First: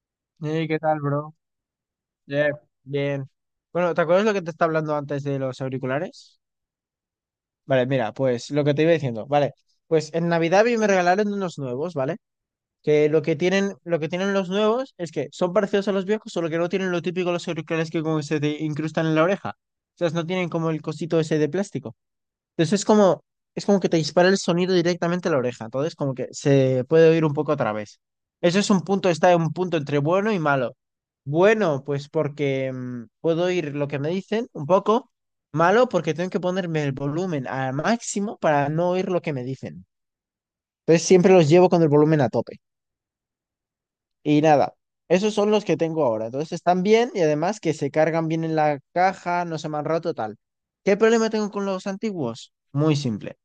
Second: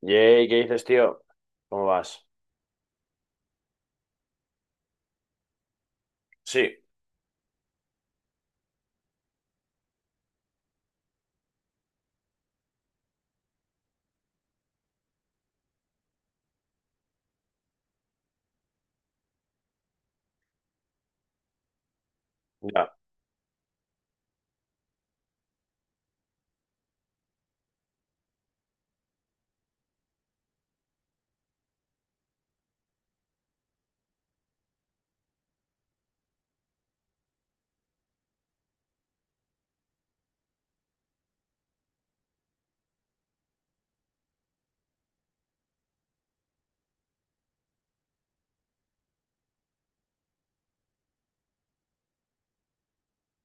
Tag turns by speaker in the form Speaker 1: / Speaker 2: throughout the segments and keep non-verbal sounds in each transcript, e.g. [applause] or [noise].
Speaker 1: Yay, ¿qué
Speaker 2: Hey, ¿qué
Speaker 1: dices,
Speaker 2: tal,
Speaker 1: tío?
Speaker 2: bro?
Speaker 1: ¿Cómo vas?
Speaker 2: Yeah, bien. Bueno, ¿te acuerdas lo que te estaba hablando antes de los auriculares?
Speaker 1: Sí,
Speaker 2: Vale, mira, pues lo que te iba diciendo, vale. Pues en Navidad a mí me regalaron unos nuevos, ¿vale? Que lo que tienen los nuevos es que son parecidos a los viejos, solo que no tienen lo típico los auriculares que como se te incrustan en la oreja. O sea, no tienen como el cosito ese de plástico. Entonces
Speaker 1: ya,
Speaker 2: es como que te dispara el sonido directamente a la oreja. Entonces como que se puede oír un poco a través. Eso es un punto, está en un punto entre bueno y malo. Bueno, pues porque puedo oír lo que me dicen un poco. Malo porque tengo que ponerme el volumen al máximo para no oír lo que me dicen. Entonces siempre los llevo con el volumen a tope. Y nada, esos son los que tengo ahora. Entonces están bien y además que se cargan bien en la caja, no se me han roto tal. ¿Qué problema tengo con los antiguos? Muy simple.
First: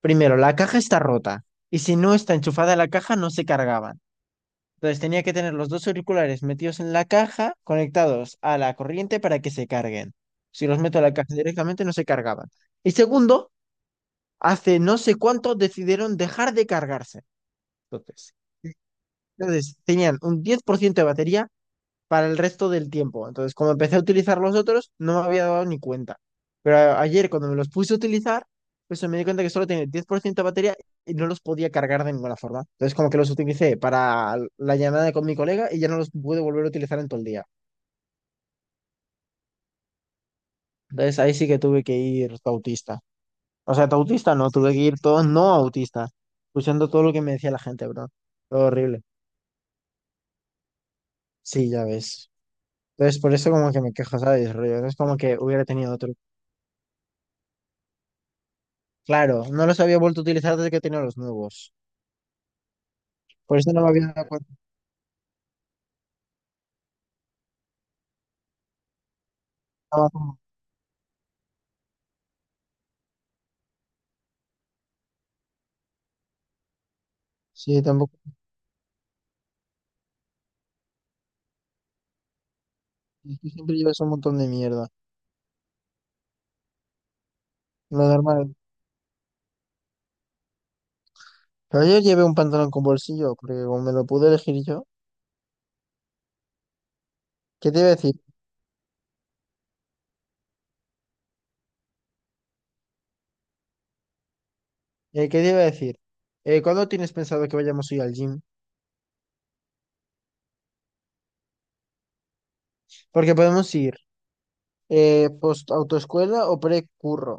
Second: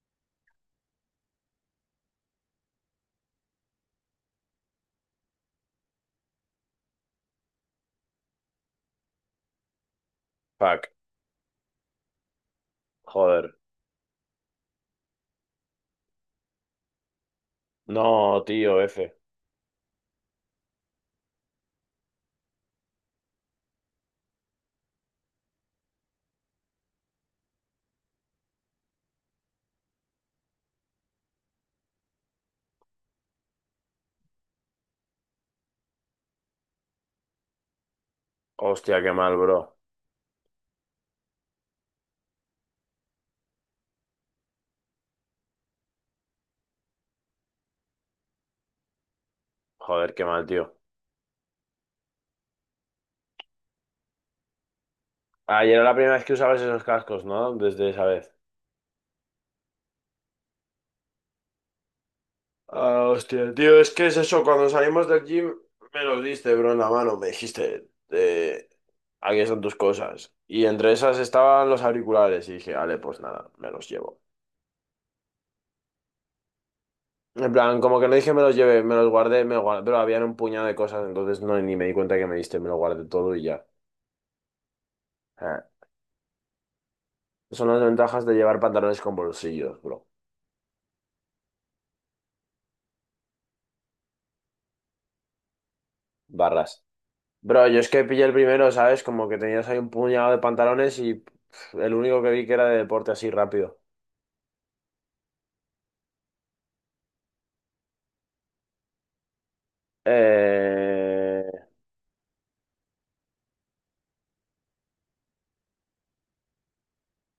Speaker 2: Primero, la caja está rota y si no está enchufada la caja no se cargaban. Entonces tenía que tener los dos auriculares metidos en la caja, conectados a la corriente para que se carguen. Si los
Speaker 1: fuck,
Speaker 2: meto a la caja directamente no se cargaban. Y segundo,
Speaker 1: joder.
Speaker 2: hace no sé cuánto decidieron dejar de cargarse. Entonces,
Speaker 1: No, tío, F.
Speaker 2: entonces tenían un 10% de batería para el resto del tiempo. Entonces, como empecé a utilizar los otros, no me había dado ni cuenta. Pero ayer, cuando me los puse a utilizar, pues me di cuenta que solo tenía 10% de batería y no los podía cargar de ninguna forma. Entonces, como que los utilicé para la llamada con mi colega y ya no los pude volver a utilizar en todo el día.
Speaker 1: Hostia, qué mal, bro.
Speaker 2: Entonces, ahí sí que tuve que ir autista. O sea, autista no, tuve que ir todo no autista, escuchando todo lo que me decía la gente, bro. Todo horrible.
Speaker 1: Joder, qué mal, tío.
Speaker 2: Sí, ya ves. Entonces, por eso como que me quejo, ¿sabes? Rollo, no es como que hubiera
Speaker 1: Ayer era
Speaker 2: tenido
Speaker 1: la
Speaker 2: otro.
Speaker 1: primera vez que usabas esos cascos, ¿no? Desde esa vez.
Speaker 2: Claro, no los había vuelto a utilizar desde que tenía los nuevos.
Speaker 1: Ah, hostia,
Speaker 2: Por eso
Speaker 1: tío,
Speaker 2: no me
Speaker 1: es que
Speaker 2: había
Speaker 1: es
Speaker 2: dado
Speaker 1: eso,
Speaker 2: cuenta.
Speaker 1: cuando salimos del gym me los diste, bro, en la mano, me dijiste, aquí están tus
Speaker 2: Estaba
Speaker 1: cosas.
Speaker 2: como-
Speaker 1: Y entre esas estaban los auriculares y dije, vale, pues nada, me los llevo. En plan,
Speaker 2: Sí,
Speaker 1: como que no
Speaker 2: tampoco.
Speaker 1: dije me los llevé, me los guardé, pero habían un puñado de cosas, entonces no ni me di cuenta que me diste, me lo guardé todo
Speaker 2: Es
Speaker 1: y
Speaker 2: que
Speaker 1: ya.
Speaker 2: siempre llevas un montón de mierda.
Speaker 1: Ah. Son las
Speaker 2: Lo
Speaker 1: ventajas de
Speaker 2: normal.
Speaker 1: llevar pantalones con bolsillos, bro.
Speaker 2: Pero ayer llevé un pantalón con bolsillo, porque como me lo pude elegir yo.
Speaker 1: Barras. Bro,
Speaker 2: ¿Qué
Speaker 1: yo
Speaker 2: te iba
Speaker 1: es
Speaker 2: a
Speaker 1: que
Speaker 2: decir?
Speaker 1: pillé el primero, ¿sabes? Como que tenías ahí un puñado de pantalones y el único que vi que era de deporte así rápido.
Speaker 2: ¿Qué te iba a decir? ¿Cuándo tienes pensado que vayamos a ir al gym?
Speaker 1: Eh...
Speaker 2: Porque podemos ir post autoescuela o pre-curro.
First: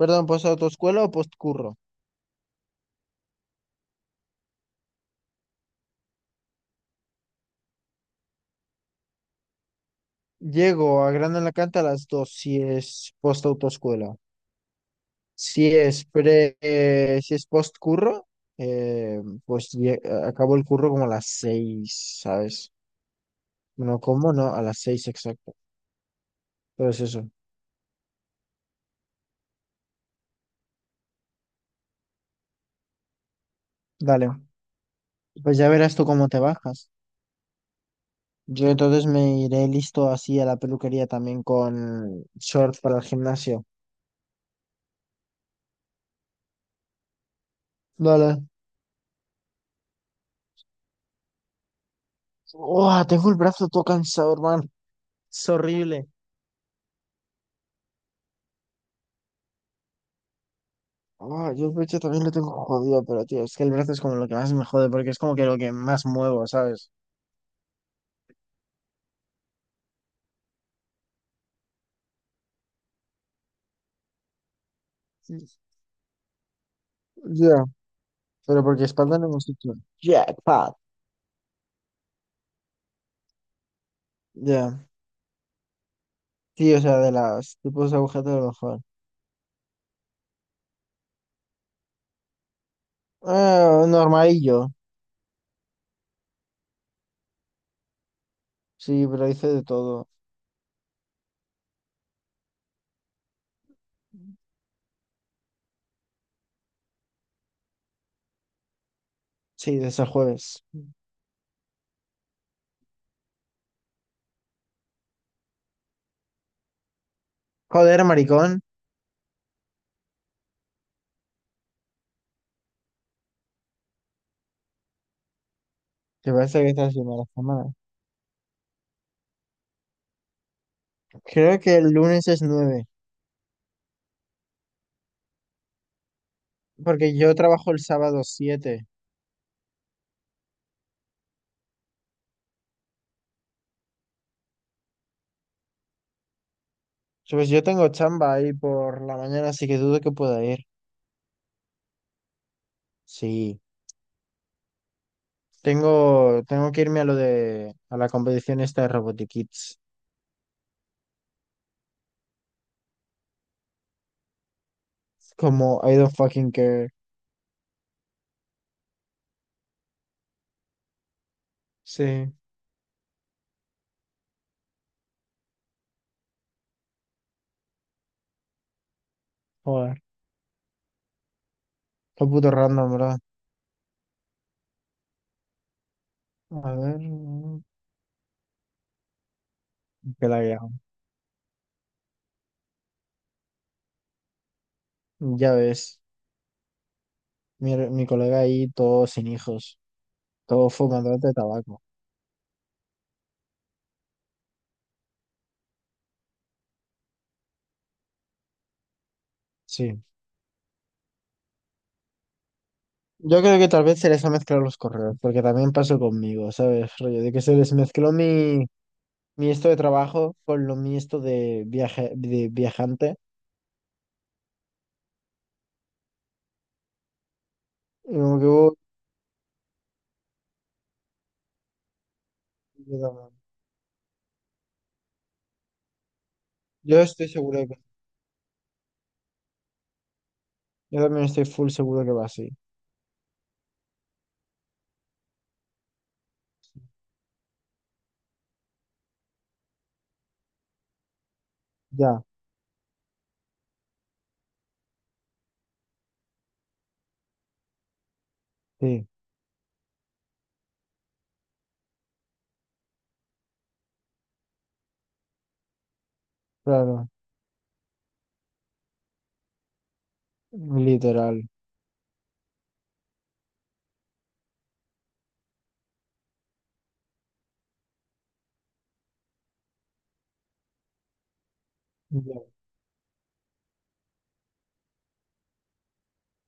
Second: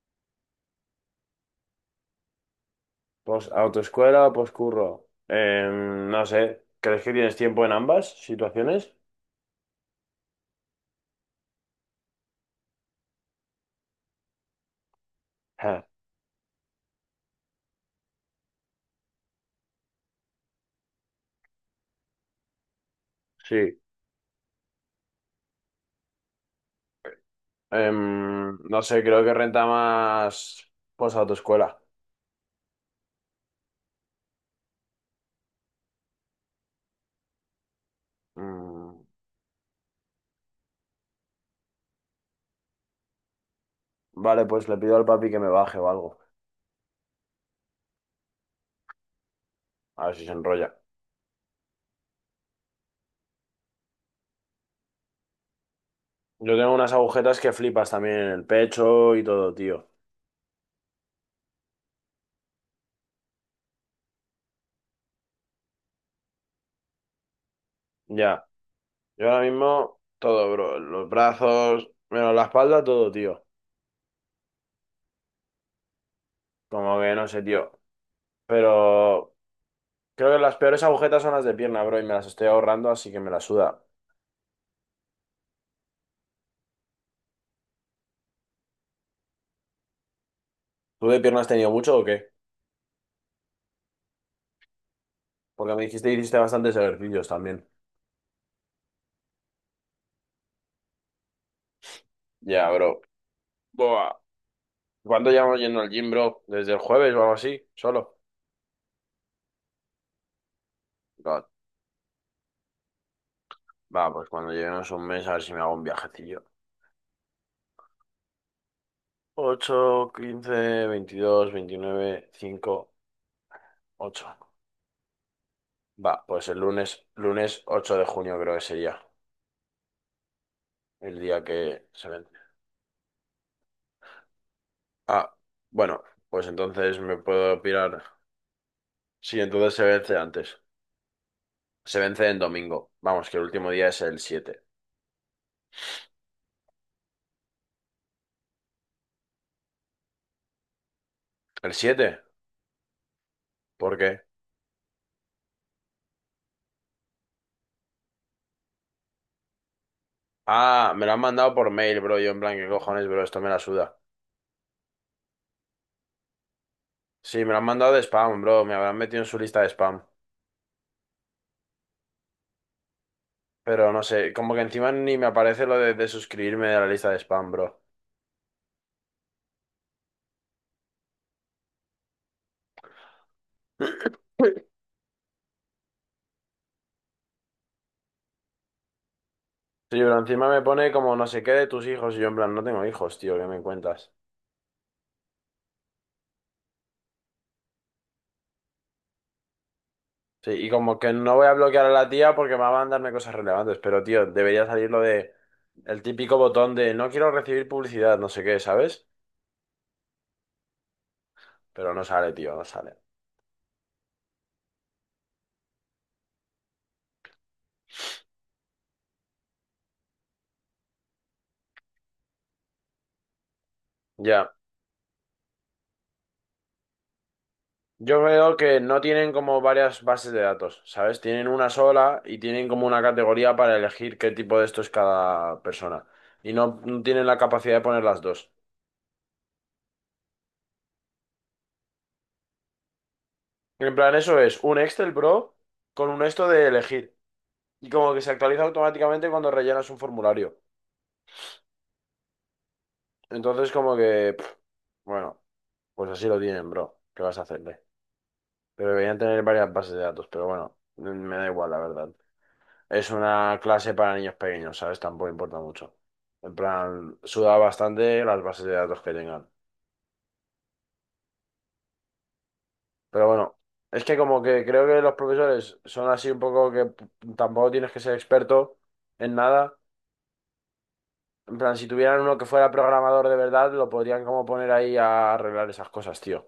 Speaker 2: Perdón, post autoescuela o post curro.
Speaker 1: Pues autoescuela o poscurro. No sé. ¿Crees que tienes tiempo en ambas situaciones?
Speaker 2: Llego a Gran Alacant a las 2 si es post autoescuela. Si
Speaker 1: Ja.
Speaker 2: es pre, si es post curro, eh, pues acabo el curro como a las 6, ¿sabes?
Speaker 1: Sí.
Speaker 2: No, ¿cómo no? A las seis exacto. Pero es eso.
Speaker 1: No sé, creo que renta más pues autoescuela.
Speaker 2: Dale. Pues ya verás tú cómo te bajas. Yo
Speaker 1: Mm,
Speaker 2: entonces me iré listo así a la peluquería también con shorts para el gimnasio.
Speaker 1: vale, pues le pido al papi que me baje o algo.
Speaker 2: Dale.
Speaker 1: A ver si se enrolla.
Speaker 2: Uah, tengo el brazo todo cansado, hermano. Es horrible.
Speaker 1: Yo tengo unas agujetas que flipas también en el pecho y todo, tío.
Speaker 2: Ah, yo el pecho también lo tengo jodido, pero tío, es que el brazo es como lo que más me jode porque es como que lo que más muevo, ¿sabes?
Speaker 1: Ya. Yo ahora mismo todo, bro. Los brazos, menos la espalda, todo, tío. Como que no sé,
Speaker 2: Ya.
Speaker 1: tío.
Speaker 2: Pero porque espalda no
Speaker 1: Pero
Speaker 2: hemos hecho
Speaker 1: creo que las
Speaker 2: jackpot.
Speaker 1: peores agujetas son las de pierna, bro, y me las estoy ahorrando, así que me la suda.
Speaker 2: Ya. Sí, o sea, de las tipos de agujetas de lo mejor.
Speaker 1: ¿Tú de pierna has tenido mucho o qué?
Speaker 2: Ah, normalillo.
Speaker 1: Porque me dijiste que hiciste bastantes ejercicios también.
Speaker 2: Sí, pero hice de todo.
Speaker 1: Ya, bro. Buah. ¿Cuándo llevamos yendo al gym, bro? ¿Desde el jueves o algo así? ¿Solo?
Speaker 2: Sí, desde el jueves.
Speaker 1: God. Va, pues cuando lleguemos un mes a ver si me hago un viajecillo.
Speaker 2: Joder, maricón.
Speaker 1: 8, 15, 22, 29, 5, 8. Va,
Speaker 2: Que
Speaker 1: pues el
Speaker 2: parece que estás
Speaker 1: lunes,
Speaker 2: haciendo la
Speaker 1: lunes
Speaker 2: semana.
Speaker 1: 8 de junio creo que sería el día
Speaker 2: Creo que
Speaker 1: que
Speaker 2: el
Speaker 1: se
Speaker 2: lunes
Speaker 1: vence.
Speaker 2: es 9.
Speaker 1: Ah, bueno, pues entonces
Speaker 2: Porque
Speaker 1: me
Speaker 2: yo
Speaker 1: puedo
Speaker 2: trabajo el
Speaker 1: pirar.
Speaker 2: sábado 7.
Speaker 1: Sí, entonces se vence antes. Se vence en domingo. Vamos, que el último día es el 7.
Speaker 2: So, pues yo tengo chamba ahí por la mañana, así que dudo que pueda ir.
Speaker 1: ¿El 7?
Speaker 2: Sí.
Speaker 1: ¿Por qué?
Speaker 2: Tengo que irme a lo de, a la competición esta de Robotic Kids.
Speaker 1: Ah, me lo han mandado por mail, bro. Yo en plan, ¿qué cojones, bro? Esto me la suda.
Speaker 2: Como I don't fucking care.
Speaker 1: Sí, me lo han mandado de spam, bro. Me habrán metido en su lista de spam.
Speaker 2: Sí.
Speaker 1: Pero no sé, como que encima ni me aparece lo de suscribirme a la lista de spam, bro.
Speaker 2: Joder. Está puto random, ¿verdad?
Speaker 1: [laughs]
Speaker 2: A ver,
Speaker 1: Sí, pero
Speaker 2: que la
Speaker 1: encima
Speaker 2: guía.
Speaker 1: me pone como no sé qué de tus hijos y yo en plan, no tengo hijos, tío, ¿qué me cuentas?
Speaker 2: Ya ves, mi colega ahí, todo sin hijos,
Speaker 1: Sí, y
Speaker 2: todo
Speaker 1: como que
Speaker 2: fumándote de
Speaker 1: no voy a
Speaker 2: tabaco.
Speaker 1: bloquear a la tía porque me va a mandarme cosas relevantes, pero tío, debería salir lo de el típico botón de no quiero recibir publicidad, no sé qué, ¿sabes?
Speaker 2: Sí.
Speaker 1: Pero no sale, tío, no sale.
Speaker 2: Yo creo que tal vez se les ha mezclado los correos, porque también pasó conmigo, ¿sabes? Rollo de que se les mezcló mi, mi esto de trabajo con lo mi esto de, viaje, de viajante.
Speaker 1: Ya.
Speaker 2: Y
Speaker 1: Yo
Speaker 2: como que
Speaker 1: veo
Speaker 2: hubo-
Speaker 1: que no tienen como varias bases de datos, ¿sabes? Tienen una sola y tienen como
Speaker 2: Yo
Speaker 1: una
Speaker 2: también
Speaker 1: categoría para elegir qué tipo de esto es cada persona. Y no,
Speaker 2: yo
Speaker 1: no tienen
Speaker 2: estoy
Speaker 1: la
Speaker 2: seguro de
Speaker 1: capacidad
Speaker 2: que.
Speaker 1: de poner las dos.
Speaker 2: Yo también estoy full seguro que va así.
Speaker 1: En plan, eso es un Excel, bro, con un esto de elegir. Y como que se actualiza automáticamente cuando rellenas un formulario.
Speaker 2: Ya,
Speaker 1: Entonces, como que, bueno, pues así lo tienen, bro. ¿Qué vas a hacerle? Pero
Speaker 2: sí,
Speaker 1: deberían tener varias bases de datos, pero bueno, me da igual, la verdad. Es una clase para niños pequeños, ¿sabes? Tampoco importa mucho. En
Speaker 2: claro,
Speaker 1: plan, suda bastante las bases de datos que tengan.
Speaker 2: literal.
Speaker 1: Pero bueno, es que como que creo que los profesores son así un poco tampoco tienes que ser experto en nada. En plan, si tuvieran uno que fuera programador de verdad, lo podrían como poner ahí a arreglar esas cosas, tío.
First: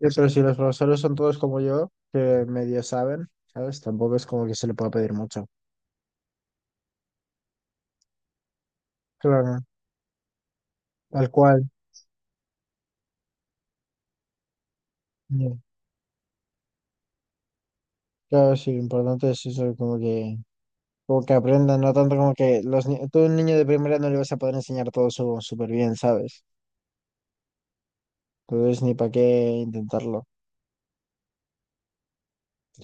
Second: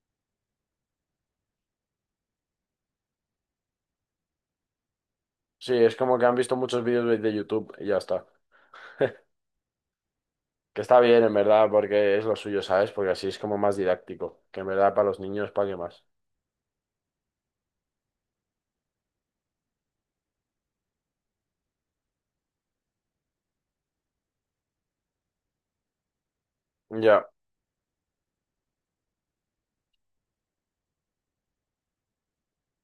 Speaker 2: Pero si los profesores son todos como yo, que medio saben, ¿sabes? Tampoco es como que se le pueda pedir mucho.
Speaker 1: Sí, es como que han visto muchos vídeos de YouTube y ya está.
Speaker 2: Claro,
Speaker 1: Que está bien,
Speaker 2: tal
Speaker 1: en
Speaker 2: cual.
Speaker 1: verdad, porque es lo suyo, ¿sabes? Porque así es como más didáctico. Que en verdad para los niños,
Speaker 2: Ya.
Speaker 1: ¿para qué más?
Speaker 2: Claro, sí, lo importante es eso, como que aprendan, no tanto como que los tú a un niño de primera no le vas a poder enseñar todo súper bien, ¿sabes?
Speaker 1: Ya,
Speaker 2: Entonces ni para qué intentarlo.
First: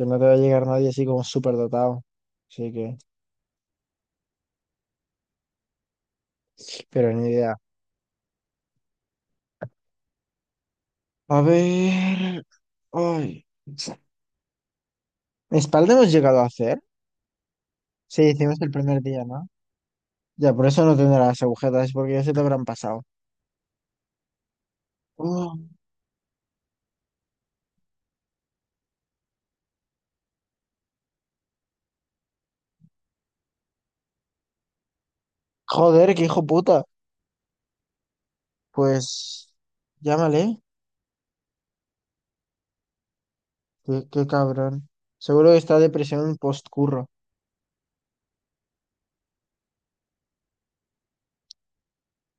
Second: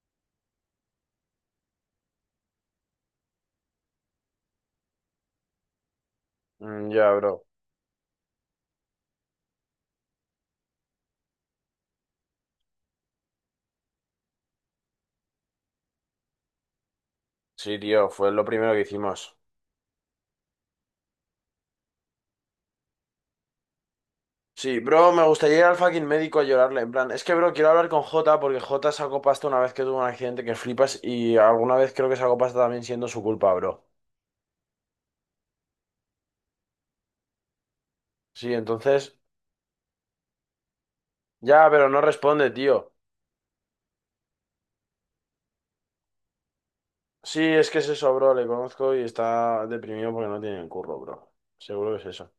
Speaker 2: Que no te va a llegar nadie así como súper dotado. Así que,
Speaker 1: mm,
Speaker 2: pero
Speaker 1: ya,
Speaker 2: ni
Speaker 1: bro.
Speaker 2: idea. A ver. Ay. ¿Espalda hemos llegado a hacer?
Speaker 1: Sí, tío,
Speaker 2: Sí,
Speaker 1: fue lo
Speaker 2: hicimos el
Speaker 1: primero que
Speaker 2: primer día,
Speaker 1: hicimos.
Speaker 2: ¿no? Ya, por eso no tendrás agujetas, porque ya se te habrán pasado.
Speaker 1: Sí, bro, me gustaría
Speaker 2: Oh,
Speaker 1: ir al fucking médico a llorarle. En plan, es que, bro, quiero hablar con Jota porque Jota sacó pasta una vez que tuvo un accidente que flipas y alguna vez creo que sacó pasta también siendo su culpa, bro.
Speaker 2: joder, qué hijo puta.
Speaker 1: Sí, entonces,
Speaker 2: Pues llámale,
Speaker 1: ya, pero no responde, tío.
Speaker 2: qué, qué cabrón. Seguro que está depresión postcurro.
Speaker 1: Sí, es que es eso, bro, le conozco y está deprimido porque no tiene el curro, bro. Seguro que es eso.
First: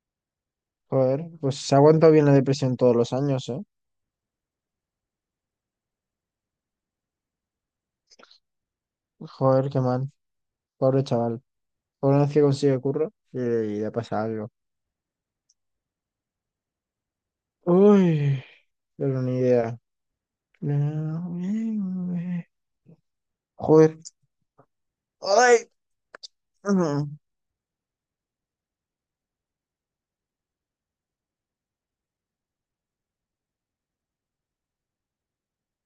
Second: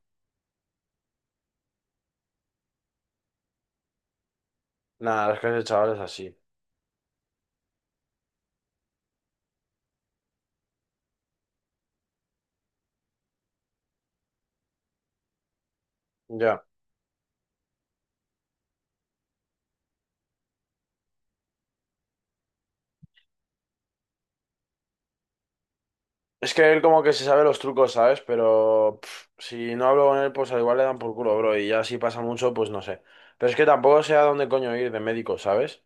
Speaker 2: Joder, pues se aguanta bien la depresión todos los años, ¿eh?
Speaker 1: Nada, las clases de chavales así.
Speaker 2: Joder, qué mal. Pobre chaval. Por una vez que consigue curro, y le pasa algo.
Speaker 1: Ya.
Speaker 2: Uy, pero ni idea. Joder. Ay,
Speaker 1: Es que él como
Speaker 2: mm,
Speaker 1: que se sabe los trucos, ¿sabes? Pero si no hablo con él, pues al igual le dan por culo, bro. Y ya si pasa mucho, pues no sé. Pero es que tampoco sé a dónde coño ir de médico, ¿sabes?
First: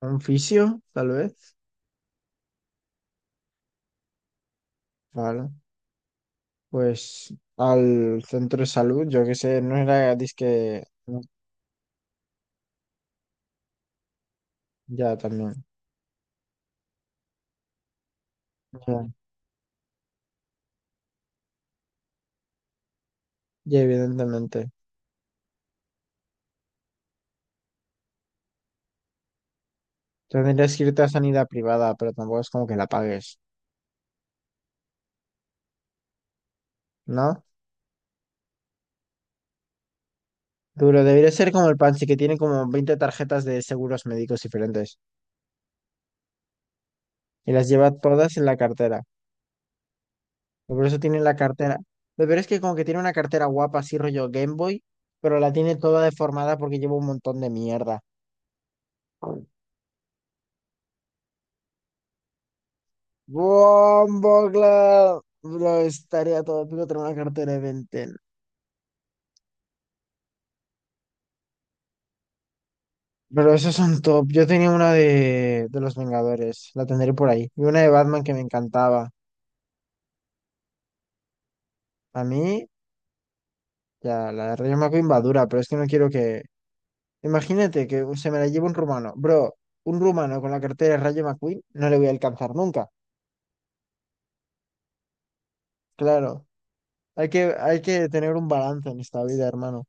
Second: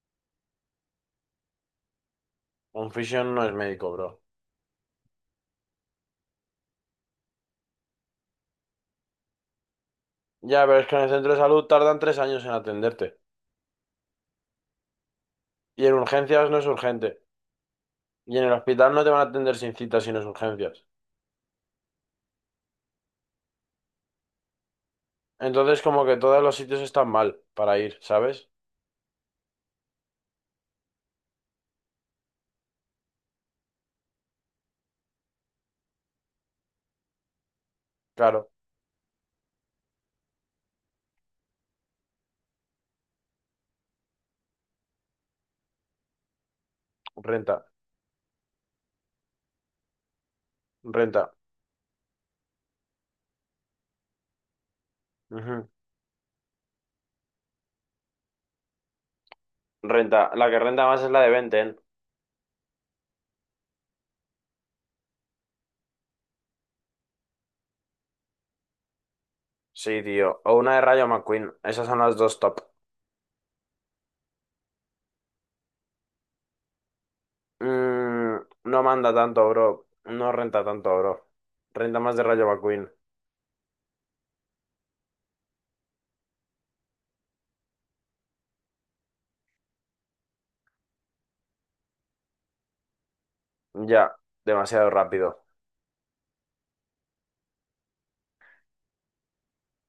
Speaker 2: un fisio, tal vez.
Speaker 1: Un fisio no es médico, bro.
Speaker 2: Vale. Pues al centro de salud, yo qué sé, no era
Speaker 1: Ya, pero
Speaker 2: disque.
Speaker 1: es que en el
Speaker 2: No,
Speaker 1: centro de salud tardan 3 años en atenderte.
Speaker 2: ya también.
Speaker 1: Y en urgencias no es urgente. Y en el hospital no
Speaker 2: Ya,
Speaker 1: te van a atender sin cita si no es urgencias.
Speaker 2: ya, evidentemente.
Speaker 1: Entonces como que todos los sitios están mal para ir, ¿sabes?
Speaker 2: Tendrías que irte a sanidad privada, pero tampoco es como que la pagues, ¿no?
Speaker 1: Claro,
Speaker 2: Duro, debería ser como el Pansy, que tiene como 20 tarjetas de seguros médicos diferentes. Y
Speaker 1: renta,
Speaker 2: las lleva todas en la cartera. Y por eso tiene
Speaker 1: renta.
Speaker 2: la cartera. Lo peor es que como que tiene una cartera guapa, así rollo Game Boy, pero la
Speaker 1: Ujú.
Speaker 2: tiene toda deformada porque lleva un montón de mierda.
Speaker 1: Renta. La que renta más es la de Benten.
Speaker 2: Bumbleclad. Bro, estaría todo épico tener una cartera de Ben 10.
Speaker 1: Sí, tío. O una de Rayo McQueen. Esas son las dos top.
Speaker 2: Pero esos son top. Yo tenía una de los Vengadores, la tendré por ahí. Y una de Batman que
Speaker 1: Mm,
Speaker 2: me
Speaker 1: no
Speaker 2: encantaba.
Speaker 1: manda tanto, bro. No renta tanto, bro. Renta más de
Speaker 2: A
Speaker 1: Rayo
Speaker 2: mí,
Speaker 1: McQueen.
Speaker 2: ya, la de Rayo McQueen va dura, pero es que no quiero que. Imagínate que se me la lleve un rumano. Bro, un rumano con la cartera de Rayo McQueen no le voy a alcanzar nunca.
Speaker 1: Ya, demasiado rápido.
Speaker 2: Claro, hay que tener un balance en esta vida, hermano.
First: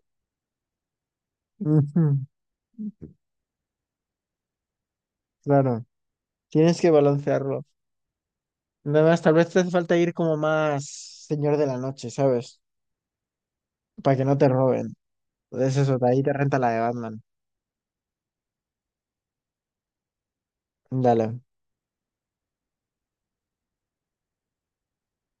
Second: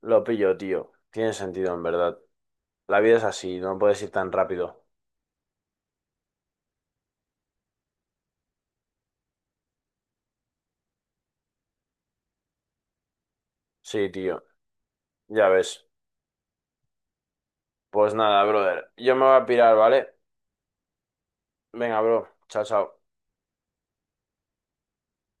Speaker 1: Lo pillo, tío. Tiene
Speaker 2: [laughs]
Speaker 1: sentido, en verdad.
Speaker 2: Ujú,
Speaker 1: La vida es así, no puedes ir tan rápido.
Speaker 2: claro, tienes que balancearlo. Nada más, tal vez te hace falta ir como más señor de la noche, ¿sabes?
Speaker 1: Sí,
Speaker 2: Para que no
Speaker 1: tío.
Speaker 2: te roben.
Speaker 1: Ya
Speaker 2: Es
Speaker 1: ves.
Speaker 2: eso, de ahí te renta la de Batman.
Speaker 1: Pues nada, brother. Yo me voy a pirar, ¿vale?
Speaker 2: Dale.
Speaker 1: Venga, bro. Chao, chao.